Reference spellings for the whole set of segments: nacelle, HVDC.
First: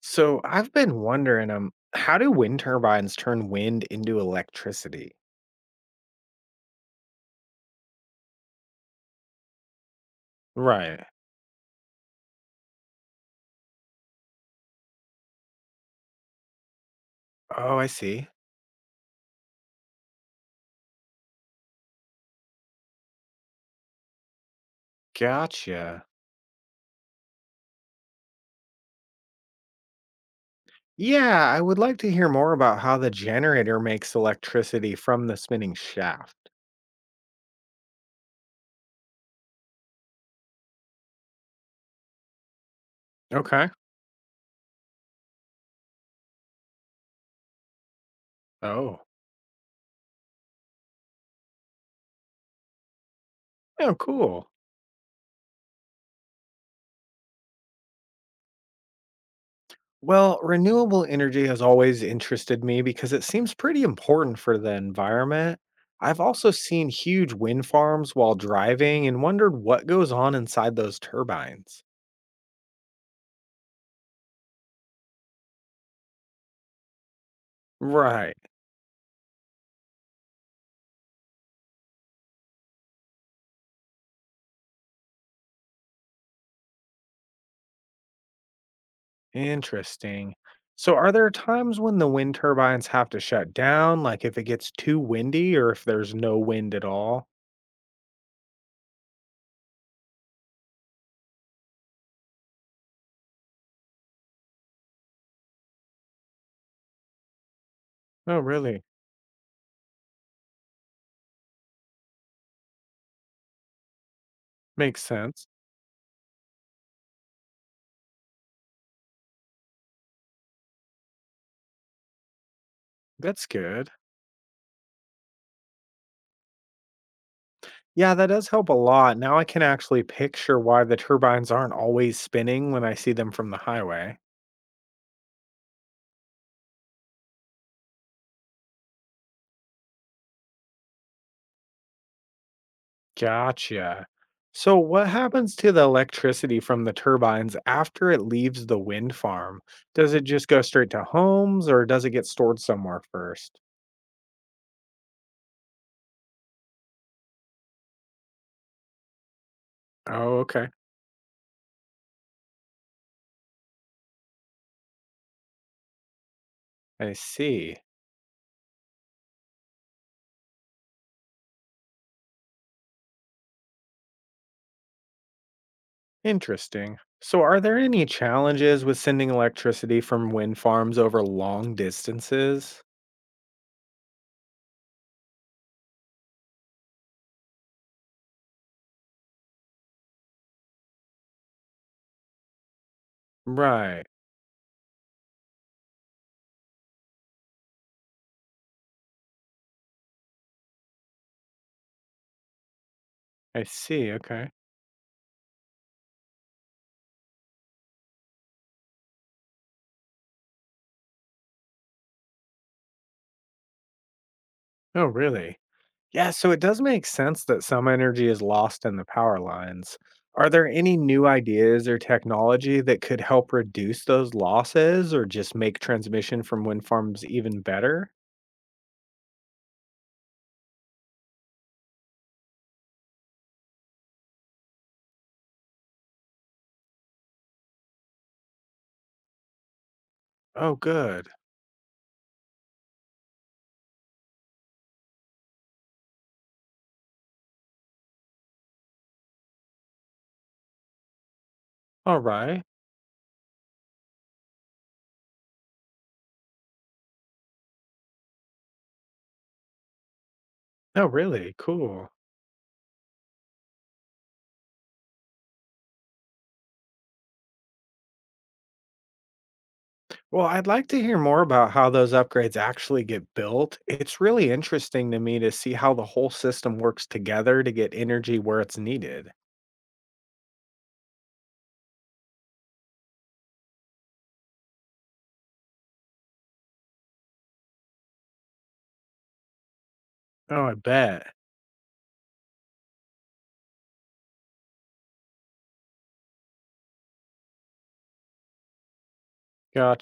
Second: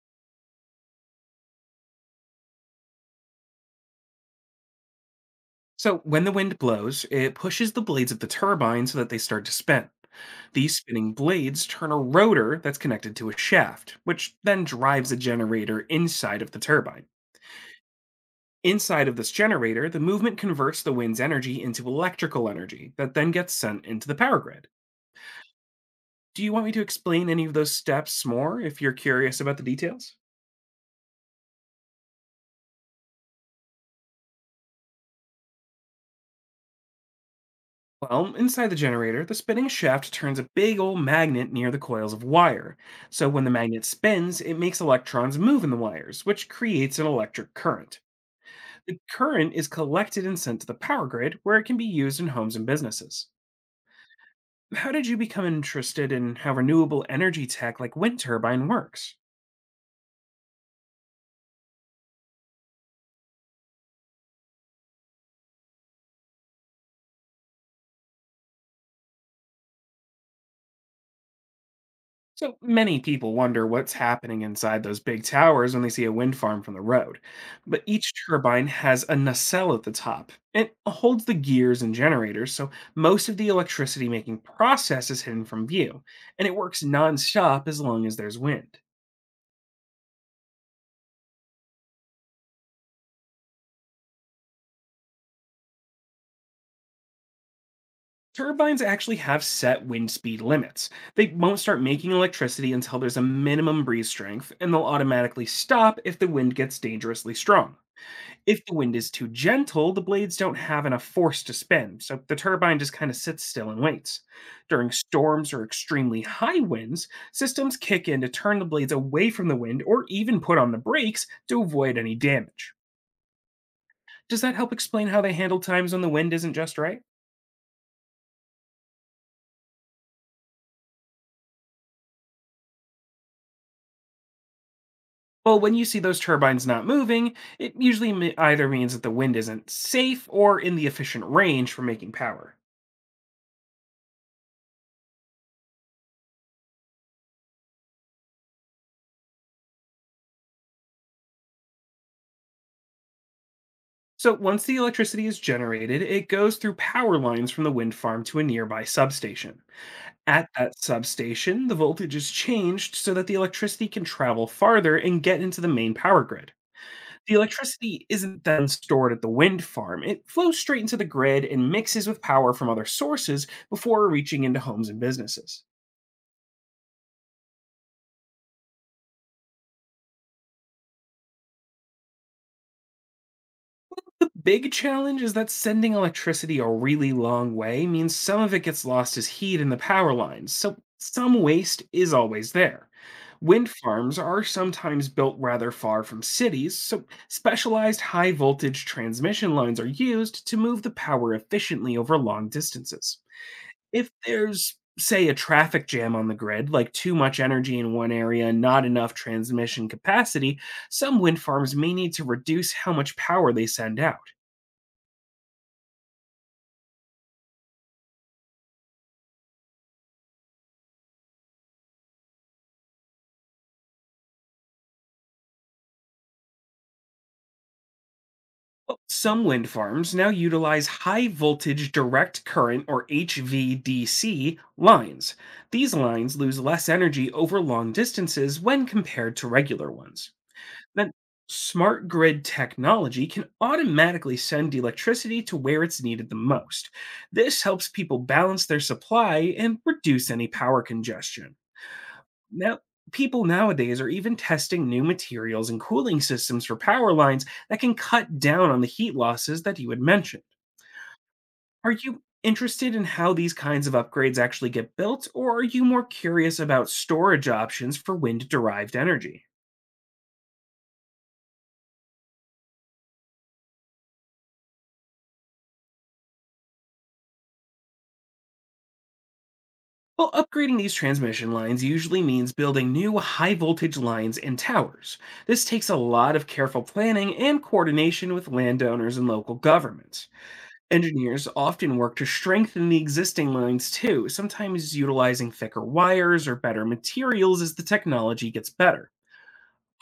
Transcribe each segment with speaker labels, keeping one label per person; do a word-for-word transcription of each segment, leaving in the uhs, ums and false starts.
Speaker 1: So I've been wondering, um, how do wind turbines turn wind into electricity?
Speaker 2: So, when the wind blows, it pushes the blades of the turbine so that they start to spin. These
Speaker 1: Right.
Speaker 2: spinning blades turn a rotor that's connected to a shaft, which then drives a generator inside of the turbine.
Speaker 1: Oh, I see.
Speaker 2: Inside of this generator, the movement converts the wind's energy into electrical energy that then gets sent into the power grid.
Speaker 1: Gotcha.
Speaker 2: Do you want me to explain any of those steps more if you're curious about the details?
Speaker 1: Yeah, I would like to hear more about how the generator makes electricity from the spinning shaft.
Speaker 2: Well, inside the generator, the spinning shaft turns a big old magnet near the coils of wire. So when the
Speaker 1: Okay.
Speaker 2: magnet spins, it makes electrons move in the wires, which creates an electric current. The
Speaker 1: Oh.
Speaker 2: current is collected and sent to the power grid, where it can be used in homes and businesses.
Speaker 1: Oh, cool.
Speaker 2: How did you become interested in how renewable energy tech like wind turbine works?
Speaker 1: Well, renewable energy has always interested me because it seems pretty important for the environment. I've also seen huge wind farms while driving and wondered what goes on inside those turbines.
Speaker 2: So many people wonder what's happening inside those big towers when they see a wind farm from the road. But each
Speaker 1: Right.
Speaker 2: turbine has a nacelle at the top. It holds the gears and generators, so most of the electricity making process is hidden from view, and it works nonstop as long as there's wind.
Speaker 1: Interesting. So, are there times when the wind turbines have to shut down, like if it gets too windy or if there's no wind at all?
Speaker 2: Turbines actually have set wind speed limits. They won't start making electricity until there's a minimum breeze strength, and they'll automatically stop if the wind gets dangerously strong.
Speaker 1: Oh,
Speaker 2: If the
Speaker 1: really?
Speaker 2: wind is too gentle, the blades don't have enough force to spin, so the turbine just kind of sits still and waits. During
Speaker 1: Makes sense.
Speaker 2: storms or extremely high winds, systems kick in to turn the blades away from the wind or even put on the brakes to avoid any damage.
Speaker 1: That's good.
Speaker 2: Does that help explain how they handle times when the wind isn't just right?
Speaker 1: Yeah, that does help a lot. Now I can actually picture why the turbines aren't always spinning when I see them from the highway.
Speaker 2: Well, when you see those turbines not moving, it usually me- either means that the wind isn't safe or in the efficient range for making power.
Speaker 1: Gotcha. So, what happens to the electricity from the turbines after it leaves the wind farm? Does it just go straight to homes or does it get stored somewhere first?
Speaker 2: So once the electricity is generated, it goes through power lines from the wind farm to a nearby substation.
Speaker 1: Oh,
Speaker 2: At
Speaker 1: okay.
Speaker 2: that substation, the voltage is changed so that the electricity can travel farther and get into the main power grid.
Speaker 1: I
Speaker 2: The
Speaker 1: see.
Speaker 2: electricity isn't then stored at the wind farm. It flows straight into the grid and mixes with power from other sources before reaching into homes and businesses.
Speaker 1: Interesting. So, are there any challenges with sending electricity from wind farms over long distances?
Speaker 2: Big challenge is that sending electricity a really long way means some of it gets lost as heat in the power lines, so some waste is always there. Wind
Speaker 1: Right.
Speaker 2: farms are sometimes built rather far from cities, so specialized high voltage transmission lines are used to move the power efficiently over long distances.
Speaker 1: I
Speaker 2: If
Speaker 1: see. Okay.
Speaker 2: there's, say, a traffic jam on the grid, like too much energy in one area and not enough transmission capacity, some wind farms may need to reduce how much power they send out.
Speaker 1: Oh, really? Yeah. So, it does make sense that some energy is lost in the power lines. Are there any new ideas or technology that could help reduce those losses or just make transmission from wind farms even better?
Speaker 2: Well, some wind farms now utilize high voltage direct current or H V D C lines. These lines lose less energy over long distances when compared to regular ones.
Speaker 1: Oh,
Speaker 2: Then,
Speaker 1: good.
Speaker 2: smart grid technology can automatically send electricity to where it's needed the most. This helps people balance their supply and reduce any power congestion.
Speaker 1: All right.
Speaker 2: Now, people nowadays are even testing new materials and cooling systems for power lines that can cut down on the heat losses that you had mentioned.
Speaker 1: Oh, really?
Speaker 2: Are
Speaker 1: Cool.
Speaker 2: you interested in how these kinds of upgrades actually get built, or are you more curious about storage options? For wind derived energy?
Speaker 1: Well, I'd like to hear more about how those upgrades actually get built. It's really interesting to me to see how the whole system works together to get energy where it's needed.
Speaker 2: Well, upgrading these transmission lines usually means building new high voltage lines and towers. This takes a lot of careful planning and coordination with landowners and local governments.
Speaker 1: Oh, I bet.
Speaker 2: Engineers often work to strengthen the existing lines too, sometimes utilizing thicker wires or better materials as the technology gets better.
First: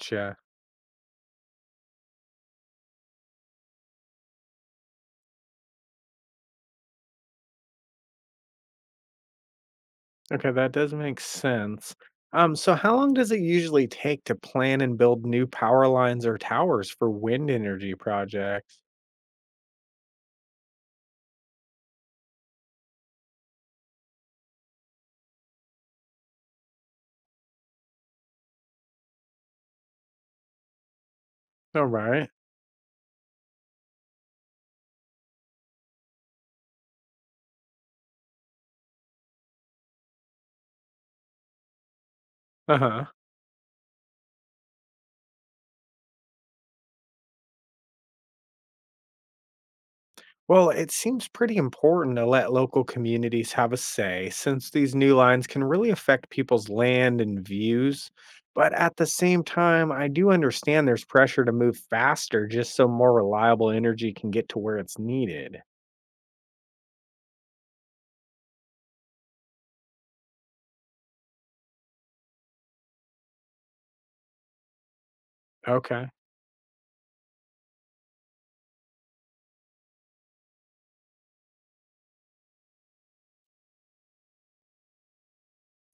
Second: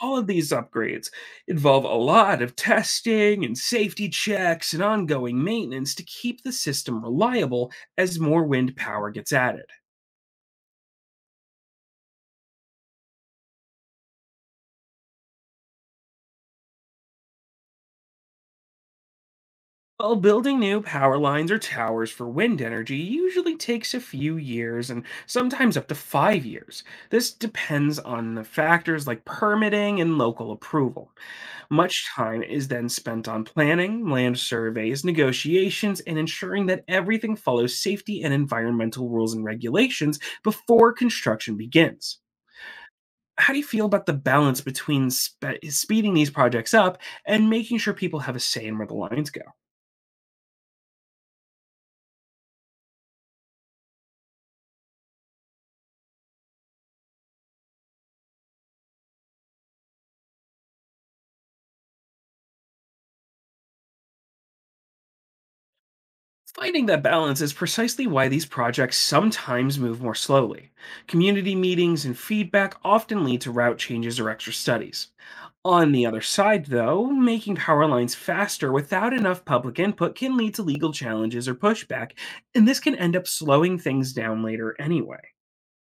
Speaker 2: All of these upgrades involve a lot of testing and safety checks and ongoing maintenance to keep the system reliable as more wind power gets added.
Speaker 1: Okay, that does make sense. Um, so how long does it usually take to plan and build new power lines or towers for wind energy projects?
Speaker 2: While building new power lines or towers for wind energy usually takes a few years, and sometimes up to five years. This depends on the factors like permitting and local approval.
Speaker 1: All
Speaker 2: Much
Speaker 1: right.
Speaker 2: time is then spent on planning, land surveys, negotiations, and ensuring that everything follows safety and environmental rules and regulations before construction begins.
Speaker 1: Uh-huh.
Speaker 2: How do you feel about the balance between spe- speeding these projects up and making sure people have a say in where the lines go?
Speaker 1: Well, it seems pretty important to let local communities have a say since these new lines can really affect people's land and views. But at the same time, I do understand there's pressure to move faster just so more reliable energy can get to where it's needed.
Speaker 2: Finding that balance is precisely why these projects sometimes move more slowly. Community meetings and feedback often lead to route changes or extra studies. On the
Speaker 1: Okay.
Speaker 2: other side, though, making power lines faster without enough public input can lead to legal challenges or pushback, and this can end up slowing things down later anyway.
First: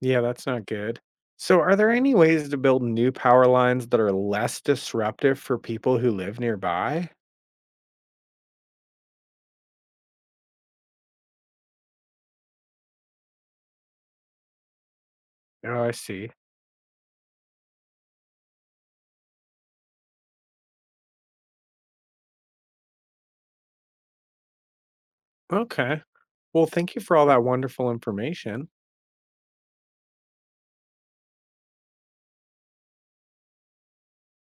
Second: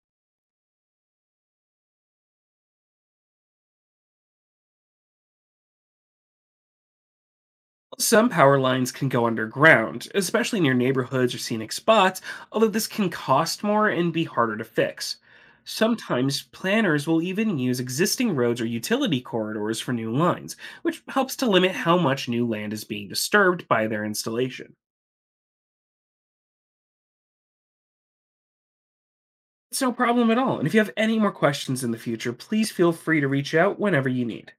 Speaker 1: Yeah, that's not good. So, are there any ways to build new power lines that are less disruptive for people who live nearby?
Speaker 2: Some power lines can go underground, especially near neighborhoods or scenic spots, although this can cost more and be harder to fix.
Speaker 1: Oh, I see.
Speaker 2: Sometimes planners will even use existing roads or utility corridors for new lines, which helps to limit how much new land is being disturbed by their installation.
Speaker 1: Okay. Well, thank you for all that wonderful information.
Speaker 2: It's no problem at all. And if you have any more questions in the future, please feel free to reach out whenever you need.